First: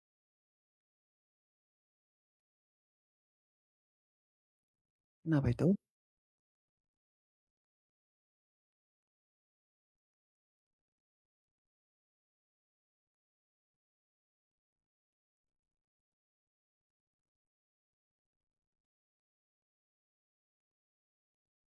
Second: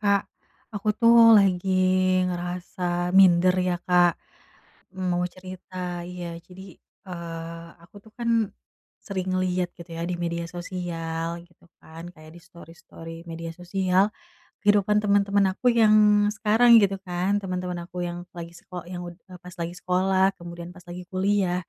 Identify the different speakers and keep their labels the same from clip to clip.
Speaker 1: Kak, aku tuh lagi ngerasa minder ya Kak, mau
Speaker 2: Kenapa itu?
Speaker 1: cerita. Iya, jadi, aku tuh kan sering lihat gitu ya di media sosial gitu kan, kayak di story-story media sosial, kehidupan teman-teman aku yang sekarang gitu kan, teman-teman aku yang lagi sekolah, pas lagi sekolah, kemudian pas lagi kuliah.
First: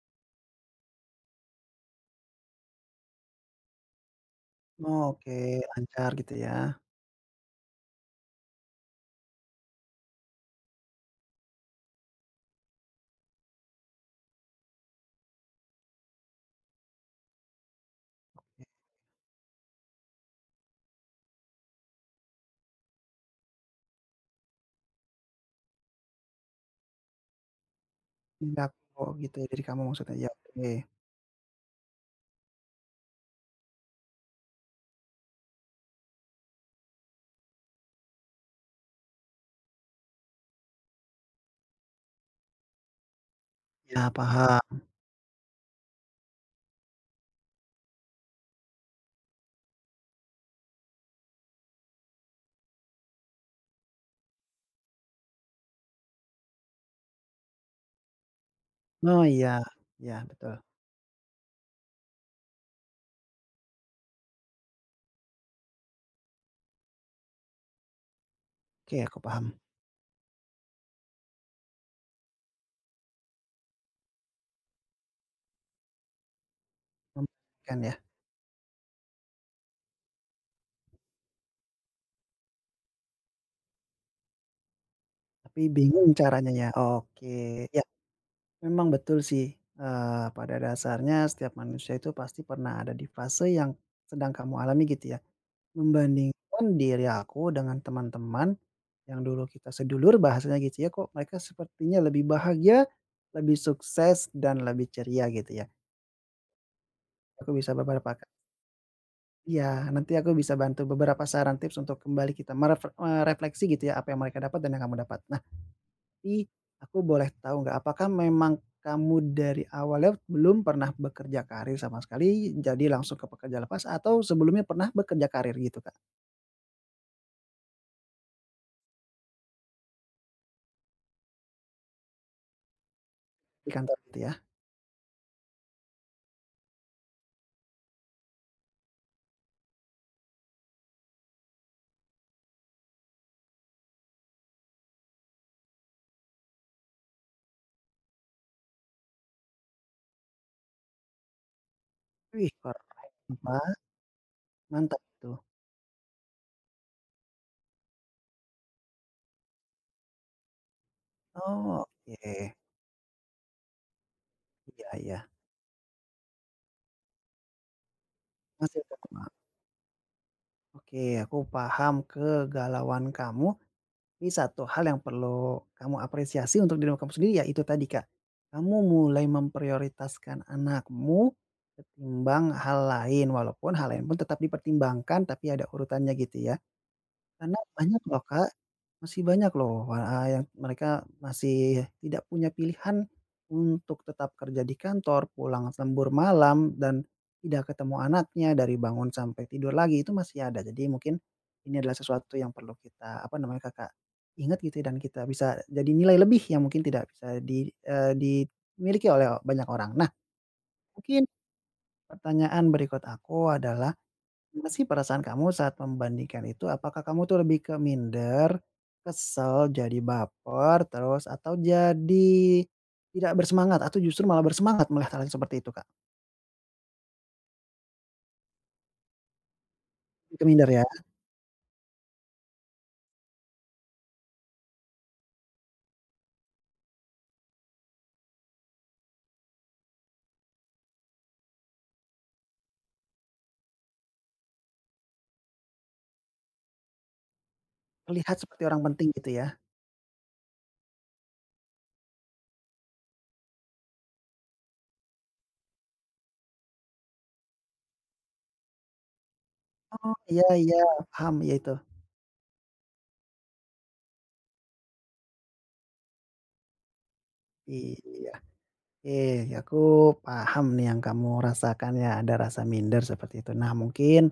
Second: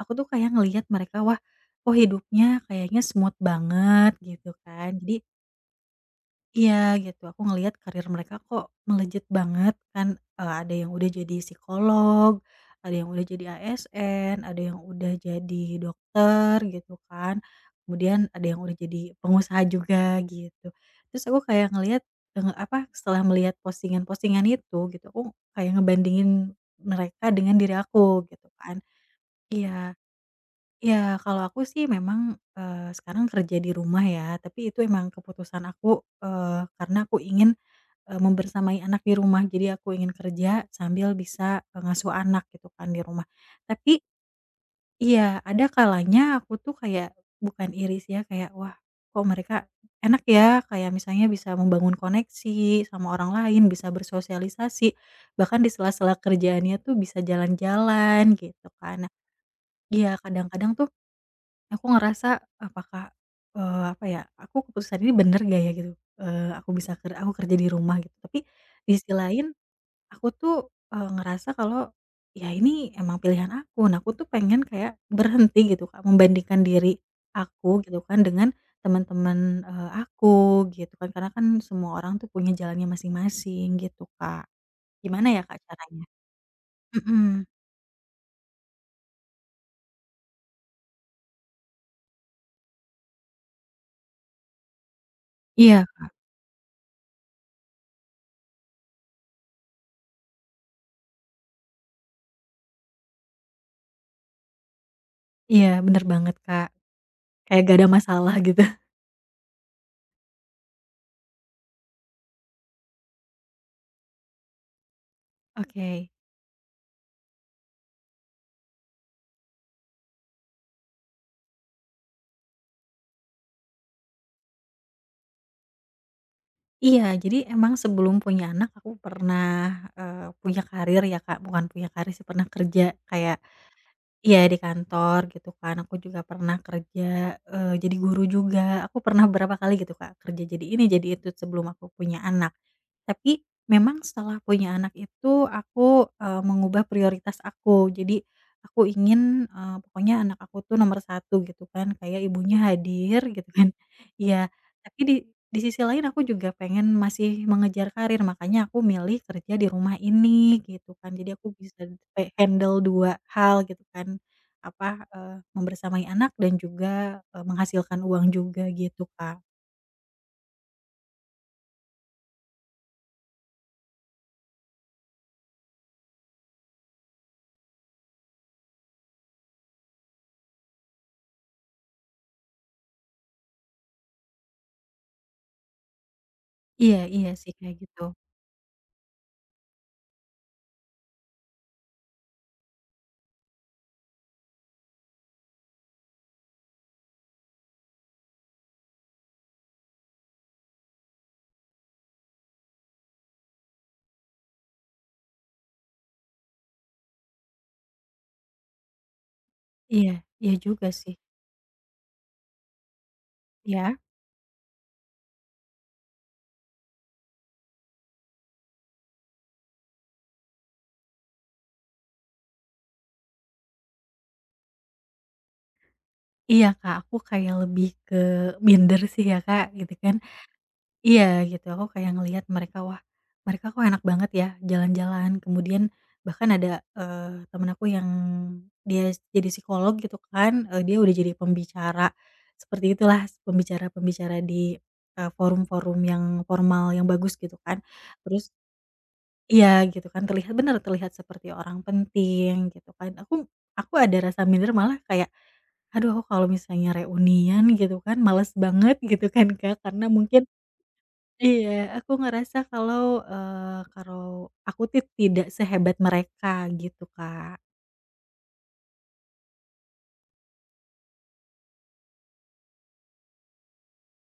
Speaker 1: Aku tuh kayak ngelihat mereka, wah, kok hidupnya kayaknya smooth banget gitu kan.
Speaker 2: Oh,
Speaker 1: Jadi.
Speaker 2: oke, lancar gitu ya.
Speaker 1: Iya gitu, aku ngelihat karir mereka kok melejit banget kan, ada yang udah jadi psikolog, ada yang udah jadi ASN, ada yang udah jadi dokter gitu kan, kemudian ada yang udah jadi pengusaha juga gitu. Terus aku kayak ngelihat, apa, setelah melihat postingan-postingan itu gitu, aku kayak ngebandingin mereka dengan diri aku gitu
Speaker 2: Enggak
Speaker 1: kan.
Speaker 2: kok gitu ya dari kamu
Speaker 1: Iya
Speaker 2: maksudnya, ya oke.
Speaker 1: ya kalau aku sih memang, sekarang kerja di rumah ya, tapi itu emang keputusan aku, karena aku ingin, membersamai anak di rumah. Jadi aku ingin kerja sambil bisa, ngasuh anak gitu kan di rumah. Tapi.
Speaker 2: Ya paham.
Speaker 1: Iya, ada kalanya aku tuh kayak bukan iris ya, kayak, "Wah, kok mereka enak ya?" Kayak misalnya bisa membangun koneksi sama orang lain, bisa bersosialisasi, bahkan di sela-sela kerjaannya tuh bisa jalan-jalan gitu kan. Nah.
Speaker 2: Oh iya,
Speaker 1: Iya,
Speaker 2: ya betul.
Speaker 1: kadang-kadang tuh. Aku ngerasa apakah, apa ya, aku keputusan ini bener gak ya gitu, aku kerja di rumah gitu. Tapi. Di
Speaker 2: Oke
Speaker 1: sisi
Speaker 2: aku paham.
Speaker 1: lain aku tuh, ngerasa kalau ya ini emang pilihan aku. Nah, aku tuh pengen kayak berhenti gitu Kak, membandingkan diri
Speaker 2: Memungkinkan
Speaker 1: aku
Speaker 2: ya,
Speaker 1: gitu kan dengan teman-teman, aku gitu kan. Karena kan semua orang tuh punya jalannya masing-masing gitu Kak. Gimana ya Kak
Speaker 2: tapi
Speaker 1: caranya?
Speaker 2: bingung caranya ya,
Speaker 1: Mhm.
Speaker 2: oke. Ya memang betul sih, pada dasarnya setiap manusia itu pasti pernah ada di fase yang sedang kamu alami gitu ya.
Speaker 1: Iya Kak,
Speaker 2: Membandingkan diri aku dengan teman-teman yang dulu kita sedulur bahasanya gitu ya, kok mereka sepertinya lebih bahagia, lebih sukses, dan lebih ceria gitu ya.
Speaker 1: iya bener banget Kak,
Speaker 2: Aku
Speaker 1: kayak
Speaker 2: bisa
Speaker 1: gak ada
Speaker 2: beberapa ka
Speaker 1: masalah gitu.
Speaker 2: Iya, nanti aku bisa bantu beberapa saran tips untuk kembali kita gitu ya, apa yang mereka dapat dan yang kamu dapat. Nah,
Speaker 1: Oke.
Speaker 2: tapi aku boleh tahu nggak, apakah memang kamu dari awalnya belum pernah bekerja karir sama sekali, jadi langsung ke pekerja lepas atau sebelumnya pernah bekerja karir gitu, Kak?
Speaker 1: Iya, jadi emang sebelum punya anak aku pernah, punya karir ya, Kak, bukan punya karir sih, pernah kerja kayak.
Speaker 2: Di kantor gitu ya?
Speaker 1: Iya, di kantor gitu kan, aku juga pernah kerja, jadi guru juga, aku pernah berapa kali gitu, Kak, kerja jadi ini jadi itu sebelum aku punya anak. Tapi memang setelah punya anak itu aku, mengubah prioritas aku. Jadi aku ingin, pokoknya anak aku tuh nomor satu gitu kan, kayak
Speaker 2: Wih,
Speaker 1: ibunya
Speaker 2: keren.
Speaker 1: hadir gitu kan. Iya, tapi
Speaker 2: Mantap
Speaker 1: di
Speaker 2: tuh.
Speaker 1: di sisi lain aku juga pengen masih mengejar karir, makanya aku milih kerja di rumah ini gitu kan. Jadi aku bisa
Speaker 2: Oh,
Speaker 1: kayak
Speaker 2: oke.
Speaker 1: handle 2 hal gitu kan,
Speaker 2: Iya
Speaker 1: apa,
Speaker 2: iya,
Speaker 1: membersamai anak dan juga, menghasilkan uang juga
Speaker 2: masih tuh,
Speaker 1: gitu,
Speaker 2: Kak.
Speaker 1: Kak.
Speaker 2: Oke, aku paham kegalauan kamu. Ini satu hal yang perlu kamu apresiasi untuk diri kamu sendiri, ya itu tadi, Kak. Kamu mulai memprioritaskan anakmu ketimbang hal lain, walaupun hal lain pun tetap dipertimbangkan, tapi ada urutannya gitu ya.
Speaker 1: Iya iya sih
Speaker 2: Karena
Speaker 1: kayak gitu.
Speaker 2: banyak loh Kak, masih banyak loh heeh, yang mereka masih tidak punya pilihan untuk tetap kerja di kantor, pulang lembur malam, dan tidak ketemu anaknya dari bangun sampai tidur lagi, itu masih ada. Jadi mungkin ini adalah sesuatu yang perlu kita, apa namanya, Kakak, ingat gitu ya, dan kita bisa jadi nilai lebih yang mungkin tidak bisa dimiliki oleh banyak orang. Nah,
Speaker 1: Iya iya juga sih.
Speaker 2: mungkin pertanyaan berikut aku adalah
Speaker 1: Iya.
Speaker 2: apa sih perasaan kamu saat membandingkan itu? Apakah kamu tuh lebih ke minder, kesel, jadi baper, terus atau jadi tidak bersemangat atau justru malah bersemangat melihat hal yang seperti itu, Kak?
Speaker 1: Iya, Kak, aku kayak lebih ke minder sih ya, Kak, gitu kan.
Speaker 2: Lebih ke minder ya?
Speaker 1: Iya, gitu, aku kayak ngelihat mereka, wah, mereka kok enak banget ya jalan-jalan, kemudian bahkan ada, temen aku yang dia jadi psikolog gitu kan, dia udah jadi pembicara, seperti itulah, pembicara-pembicara di, forum-forum yang formal, yang bagus gitu kan.
Speaker 2: Terlihat
Speaker 1: Terus.
Speaker 2: seperti orang penting gitu ya?
Speaker 1: Iya, gitu kan, terlihat benar terlihat seperti orang penting gitu kan. Aku ada rasa minder malah kayak. Aduh, aku kalau misalnya reunian gitu kan males banget gitu kan Kak, karena
Speaker 2: Oh,
Speaker 1: mungkin.
Speaker 2: iya iya, paham, ya
Speaker 1: Iya,
Speaker 2: itu.
Speaker 1: aku ngerasa kalau, kalau aku tidak sehebat mereka gitu Kak.
Speaker 2: Iya, oke, iya, aku paham nih yang kamu rasakan ya, ada rasa minder seperti itu. Nah, mungkin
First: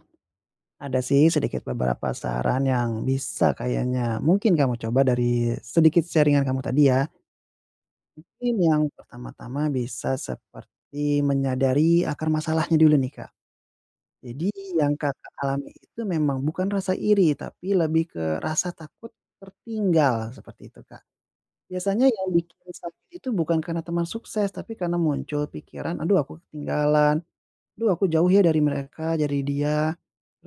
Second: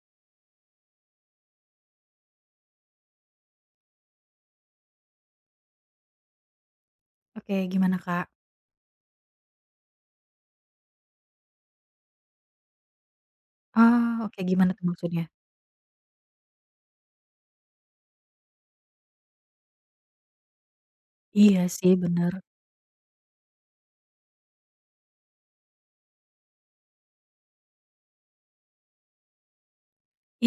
Speaker 2: ada sih sedikit beberapa saran yang bisa kayaknya mungkin kamu coba dari sedikit sharingan kamu tadi ya.
Speaker 1: Oke gimana Kak?
Speaker 2: Mungkin yang pertama-tama bisa seperti menyadari akar masalahnya dulu nih, Kak.
Speaker 1: Oh, oke
Speaker 2: Jadi
Speaker 1: gimana tuh
Speaker 2: yang
Speaker 1: maksudnya?
Speaker 2: Kakak alami itu memang bukan rasa iri, tapi lebih ke rasa takut tertinggal, seperti itu, Kak.
Speaker 1: Iya sih
Speaker 2: Biasanya yang
Speaker 1: bener.
Speaker 2: bikin sakit itu bukan karena teman sukses, tapi karena muncul pikiran, "Aduh aku ketinggalan, aduh aku jauh ya dari mereka, dari dia,"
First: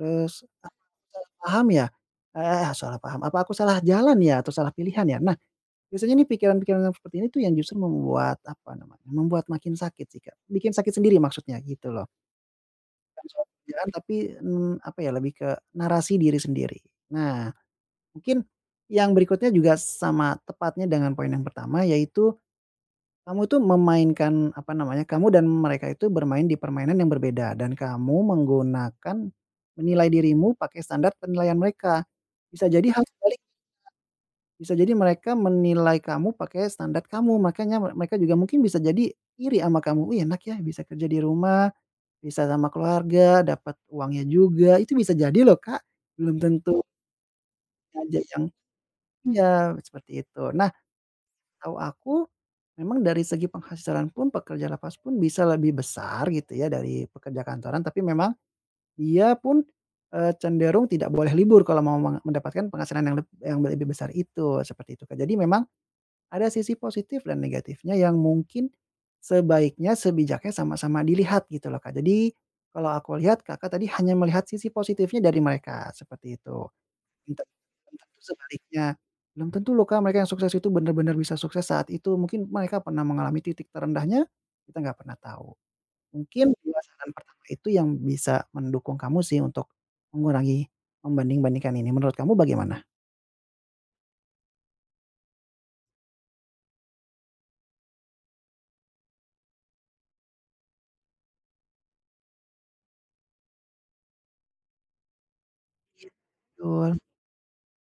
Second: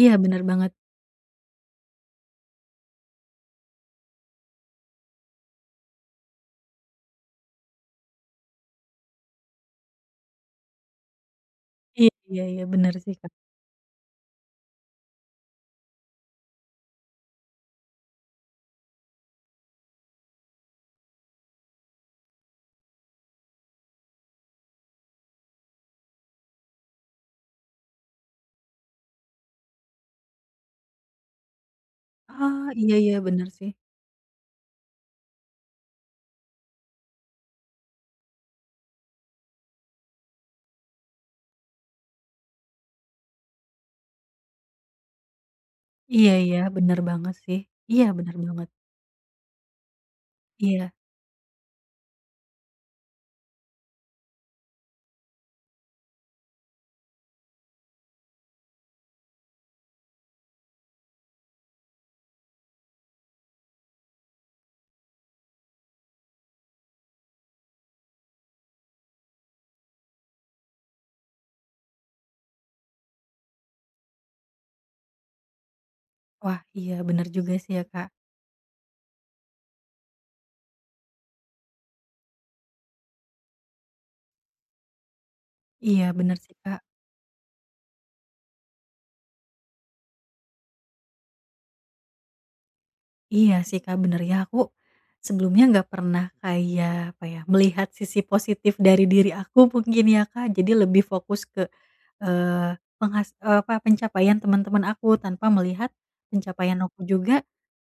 Speaker 1: Iya bener banget.
Speaker 2: "Apa aku salah paham ya? Eh, salah paham, apa aku salah jalan ya atau salah pilihan ya?" Nah, biasanya nih pikiran-pikiran yang seperti ini tuh yang justru membuat, apa namanya, membuat makin sakit sih, Kak. Bikin sakit sendiri maksudnya gitu
Speaker 1: Iya
Speaker 2: loh.
Speaker 1: iya iya bener sih
Speaker 2: Bukan
Speaker 1: Kak.
Speaker 2: soal kerjaan tapi, apa ya, lebih ke narasi diri sendiri. Nah, mungkin yang berikutnya juga sama tepatnya dengan poin yang pertama, yaitu kamu tuh memainkan, apa namanya, kamu dan mereka itu bermain di permainan yang berbeda dan kamu menilai dirimu pakai standar penilaian mereka.
Speaker 1: Oh,
Speaker 2: Bisa jadi
Speaker 1: iya
Speaker 2: hal
Speaker 1: iya
Speaker 2: sebalik
Speaker 1: bener sih.
Speaker 2: Bisa jadi mereka menilai kamu pakai standar kamu, makanya mereka juga mungkin bisa jadi iri sama kamu, "Wih, enak ya bisa kerja di rumah, bisa sama keluarga, dapat uangnya juga." Itu bisa jadi loh, Kak,
Speaker 1: Iya
Speaker 2: belum
Speaker 1: iya
Speaker 2: tentu
Speaker 1: bener banget sih. Iya
Speaker 2: aja
Speaker 1: bener
Speaker 2: yang
Speaker 1: banget.
Speaker 2: iya, seperti itu. Nah,
Speaker 1: Iya.
Speaker 2: setahu aku memang dari segi penghasilan pun pekerja lepas pun bisa lebih besar gitu ya dari pekerja kantoran, tapi memang dia pun, cenderung tidak boleh libur kalau mau mendapatkan penghasilan yang lebih besar itu, seperti itu, Kak. Jadi memang ada sisi positif dan negatifnya yang mungkin sebaiknya, sebijaknya sama-sama dilihat gitu loh, Kak. Jadi kalau aku lihat Kakak tadi hanya melihat sisi positifnya dari mereka, seperti
Speaker 1: Wah,
Speaker 2: itu.
Speaker 1: iya bener
Speaker 2: Ente
Speaker 1: juga sih ya Kak.
Speaker 2: Tentu sebaliknya, belum tentu loh, Kak, mereka yang sukses itu benar-benar bisa sukses saat itu. Mungkin mereka pernah mengalami titik terendahnya, kita nggak pernah tahu.
Speaker 1: Iya bener
Speaker 2: Mungkin
Speaker 1: sih Kak.
Speaker 2: 2 saran pertama itu yang bisa mendukung kamu sih untuk mengurangi membanding-bandingkan ini. Menurut kamu bagaimana?
Speaker 1: Iya sih Kak, bener ya aku sebelumnya nggak pernah kayak, apa ya, melihat sisi positif dari diri aku mungkin ya Kak, jadi lebih fokus ke, eee, apa, pencapaian teman-teman aku tanpa melihat
Speaker 2: Iya.
Speaker 1: pencapaian
Speaker 2: Betul,
Speaker 1: aku juga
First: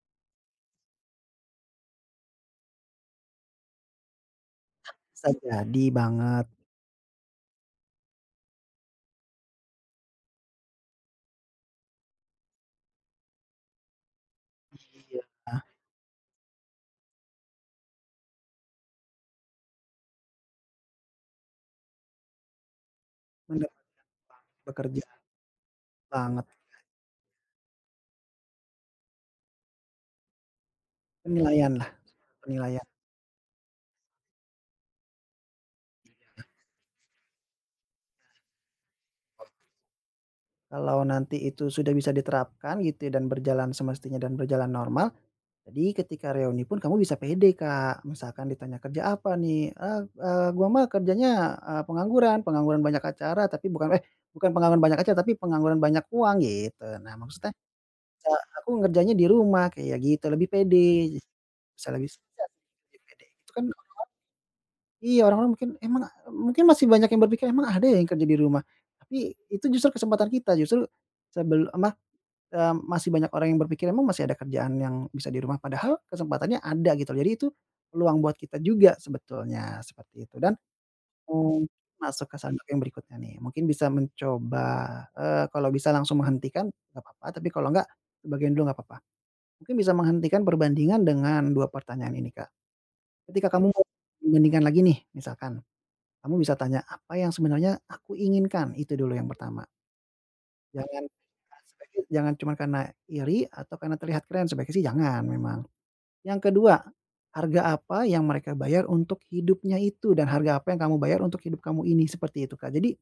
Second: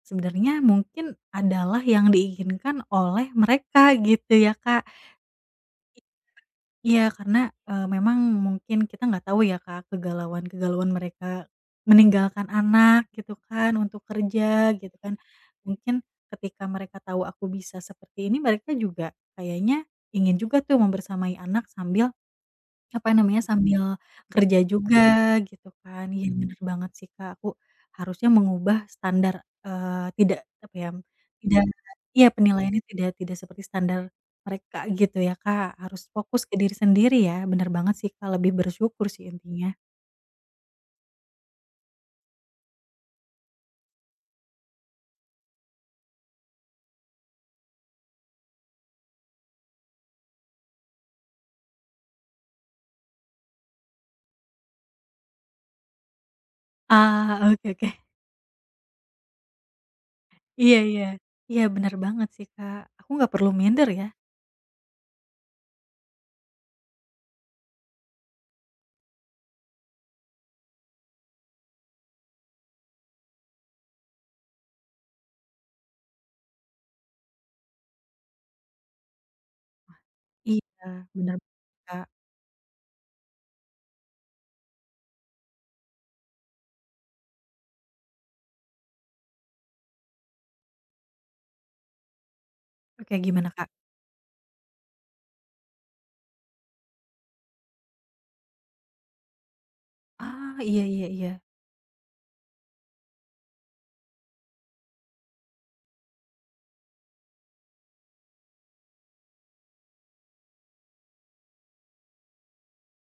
Speaker 1: sebenarnya mungkin adalah yang diinginkan oleh mereka gitu ya Kak.
Speaker 2: bisa jadi banget.
Speaker 1: Iya, karena, memang mungkin kita nggak tahu ya Kak, kegalauan-kegalauan mereka meninggalkan anak gitu kan, untuk kerja gitu kan.
Speaker 2: Iya.
Speaker 1: Mungkin ketika mereka tahu aku bisa seperti ini, mereka juga kayaknya ingin juga tuh membersamai anak sambil apa namanya,
Speaker 2: Mendapat
Speaker 1: sambil kerja juga
Speaker 2: pekerjaan
Speaker 1: gitu kan. Iya
Speaker 2: banget,
Speaker 1: bener banget sih, Kak, aku harusnya mengubah standar, tidak apa ya, tidak.
Speaker 2: penilaian lah
Speaker 1: Iya, penilaiannya
Speaker 2: penilaian.
Speaker 1: tidak tidak seperti standar mereka gitu ya, Kak. Harus fokus ke diri sendiri ya, bener banget sih, Kak, lebih bersyukur sih intinya.
Speaker 2: Kalau nanti itu sudah bisa diterapkan gitu ya dan berjalan semestinya dan berjalan normal, jadi ketika reuni pun kamu bisa pede, Kak. Misalkan ditanya, "Kerja apa nih?" "Ah, gua mah kerjanya, pengangguran, pengangguran banyak acara tapi bukan eh, bukan pengangguran banyak acara tapi pengangguran banyak uang," gitu. Nah,
Speaker 1: Ah,
Speaker 2: maksudnya,
Speaker 1: oke oke.
Speaker 2: "Aku ngerjainnya di rumah," kayak gitu, lebih
Speaker 1: Iya iya.
Speaker 2: pede,
Speaker 1: Iya
Speaker 2: bisa
Speaker 1: bener
Speaker 2: lebih bisa
Speaker 1: banget sih, Kak.
Speaker 2: lebih
Speaker 1: Aku
Speaker 2: pede.
Speaker 1: nggak perlu
Speaker 2: Itu kan.
Speaker 1: minder ya.
Speaker 2: Iya, orang-orang mungkin emang mungkin masih banyak yang berpikir, "Emang ada ya yang kerja di rumah?" Tapi itu justru kesempatan kita, justru sebel ma masih banyak orang yang berpikir, "Emang masih ada kerjaan yang bisa di rumah?" Padahal kesempatannya ada gitu, jadi itu peluang buat kita juga sebetulnya, seperti itu. Dan
Speaker 1: Iya bener,
Speaker 2: mungkin
Speaker 1: Kak.
Speaker 2: masuk ke sandok yang berikutnya nih, mungkin bisa mencoba, kalau bisa langsung menghentikan nggak apa-apa, tapi kalau nggak sebagian dulu nggak apa-apa. Mungkin bisa menghentikan perbandingan dengan 2 pertanyaan ini, Kak.
Speaker 1: Oke
Speaker 2: Ketika
Speaker 1: gimana, Kak?
Speaker 2: kamu mau bandingkan lagi nih misalkan kamu bisa tanya, "Apa yang sebenarnya aku inginkan?" Itu dulu yang pertama.
Speaker 1: Ah, iya
Speaker 2: Jangan
Speaker 1: iya iya.
Speaker 2: Jangan cuma karena iri atau karena terlihat keren, sebaiknya sih jangan memang. Yang kedua, harga apa yang mereka bayar untuk hidupnya itu dan harga apa yang kamu bayar untuk hidup kamu ini, seperti itu, Kak. Jadi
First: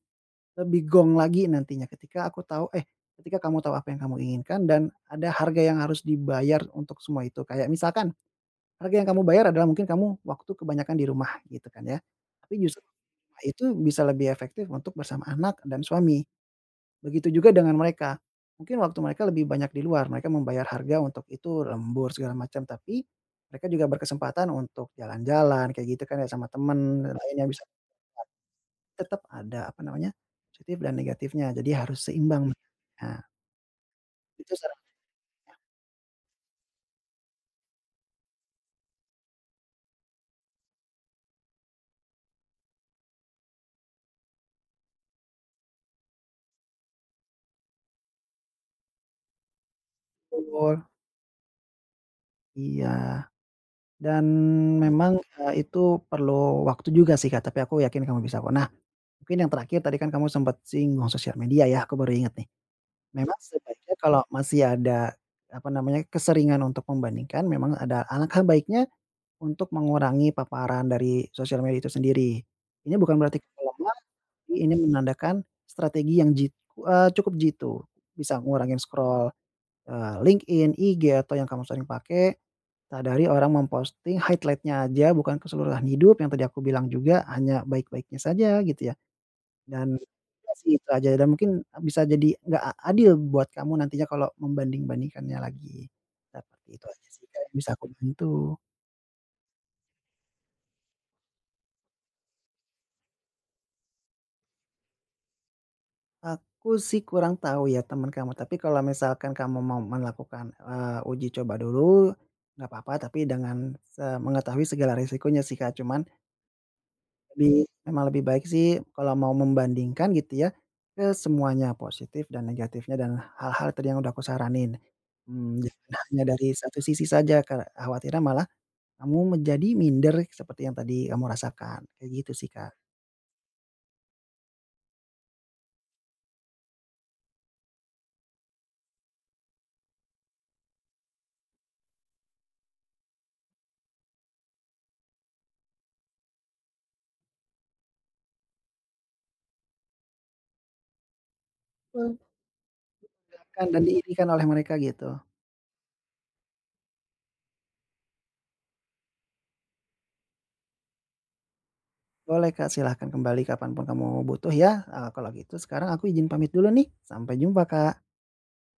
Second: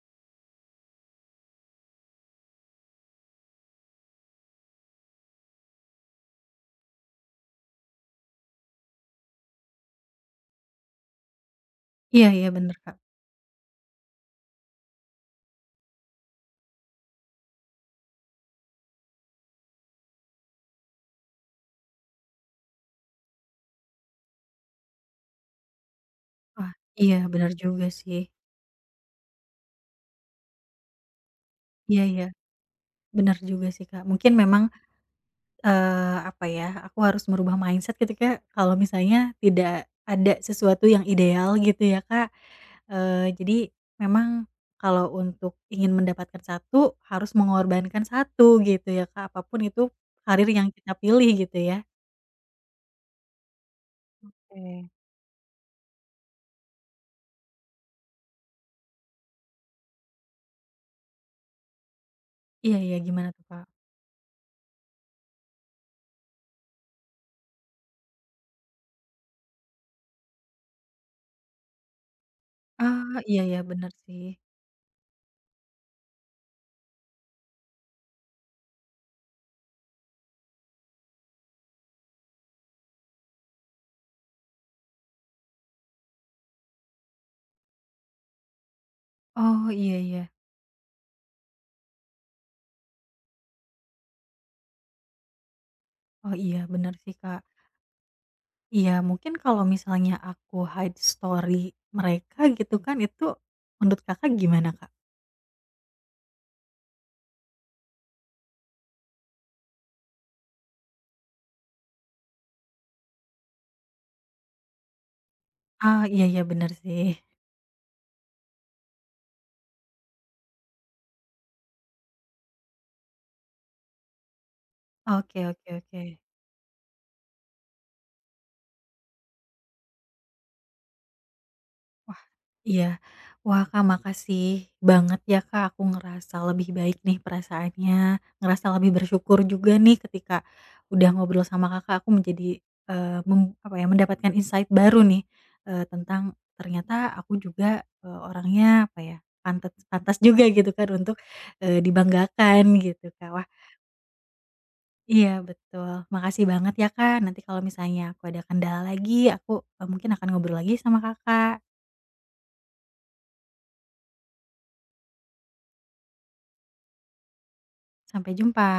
Speaker 2: lebih gong lagi nantinya ketika aku tahu eh, ketika kamu tahu apa yang kamu inginkan dan ada harga yang harus dibayar untuk semua itu. Kayak misalkan harga yang kamu bayar adalah mungkin kamu waktu kebanyakan di rumah gitu kan ya.
Speaker 1: Iya iya
Speaker 2: Tapi
Speaker 1: bener,
Speaker 2: justru
Speaker 1: Kak.
Speaker 2: itu bisa lebih efektif untuk bersama anak dan suami. Begitu juga dengan mereka. Mungkin waktu mereka lebih banyak di luar, mereka membayar harga untuk itu, lembur segala macam, tapi mereka juga berkesempatan untuk jalan-jalan kayak gitu kan ya sama
Speaker 1: Wah,
Speaker 2: temen
Speaker 1: iya
Speaker 2: lain yang
Speaker 1: bener
Speaker 2: bisa
Speaker 1: juga sih.
Speaker 2: tetap ada apa namanya, positif dan negatifnya. Jadi harus
Speaker 1: Iya iya,
Speaker 2: seimbang. Nah,
Speaker 1: benar juga sih, Kak. Mungkin
Speaker 2: itu
Speaker 1: memang, apa ya, aku harus merubah mindset ketika kalau misalnya tidak ada sesuatu yang ideal gitu ya, Kak. Eee, jadi memang kalau untuk ingin mendapatkan satu, harus mengorbankan satu gitu ya, Kak, apapun itu karir yang
Speaker 2: saranku
Speaker 1: kita pilih gitu ya.
Speaker 2: iya, dan
Speaker 1: Oke.
Speaker 2: memang, itu perlu waktu juga sih Kak, tapi aku yakin kamu bisa kok. Nah, mungkin yang terakhir tadi kan kamu sempat singgung sosial media ya, aku baru ingat nih.
Speaker 1: Iya iya, gimana
Speaker 2: Memang
Speaker 1: tuh, Kak?
Speaker 2: sebaiknya kalau masih ada, apa namanya, keseringan untuk membandingkan memang ada alangkah baiknya untuk mengurangi paparan dari sosial media itu sendiri. Ini
Speaker 1: Ah,
Speaker 2: bukan berarti
Speaker 1: iya iya,
Speaker 2: kamu
Speaker 1: benar
Speaker 2: lemah,
Speaker 1: sih.
Speaker 2: tapi ini menandakan strategi cukup jitu. Bisa ngurangin scroll, LinkedIn, IG, atau yang kamu sering pakai, sadari orang memposting highlightnya aja bukan keseluruhan hidup yang tadi aku bilang juga hanya baik-baiknya saja gitu ya.
Speaker 1: Oh,
Speaker 2: Dan
Speaker 1: iya iya.
Speaker 2: ya sih itu aja dan mungkin bisa jadi nggak adil buat kamu nantinya kalau membanding-bandingkannya lagi.
Speaker 1: Oh, iya,
Speaker 2: Seperti itu
Speaker 1: benar
Speaker 2: aja
Speaker 1: sih,
Speaker 2: sih,
Speaker 1: Kak.
Speaker 2: Kak, yang bisa aku bantu.
Speaker 1: Iya, mungkin kalau misalnya aku hide story mereka gitu kan, itu menurut Kakak gimana, Kak?
Speaker 2: Aku sih kurang tahu ya teman kamu, tapi kalau misalkan kamu mau melakukan, uji coba dulu, nggak apa-apa tapi dengan mengetahui segala resikonya sih, Kak.
Speaker 1: Ah,
Speaker 2: Cuman.
Speaker 1: iya iya, bener sih.
Speaker 2: Lebih memang lebih baik sih kalau mau membandingkan gitu ya, ke semuanya positif dan negatifnya dan hal-hal tadi yang udah aku saranin.
Speaker 1: Oke oke
Speaker 2: Jangan
Speaker 1: oke.
Speaker 2: hanya dari satu sisi saja khawatirnya malah kamu menjadi minder seperti yang tadi kamu rasakan, kayak gitu sih, Kak.
Speaker 1: Iya. Wah, Kak, makasih banget ya, Kak, aku ngerasa lebih baik nih perasaannya, ngerasa lebih bersyukur juga nih ketika udah ngobrol sama Kakak, aku menjadi, eee, mem apa ya, mendapatkan insight baru nih, tentang ternyata aku juga, orangnya apa ya, pantas pantas juga gitu kan untuk,
Speaker 2: Mmm.
Speaker 1: dibanggakan gitu, Kak. Wah,
Speaker 2: Bahkan dan diirikan oleh mereka gitu.
Speaker 1: iya, betul. Makasih banget ya, Kak, nanti kalau misalnya aku ada kendala lagi, aku, mungkin akan ngobrol lagi sama Kakak.
Speaker 2: Boleh, Kak, silahkan kembali kapan pun kamu butuh ya, kalau gitu sekarang aku izin pamit dulu nih, sampai jumpa, Kak.
Speaker 1: Sampai jumpa.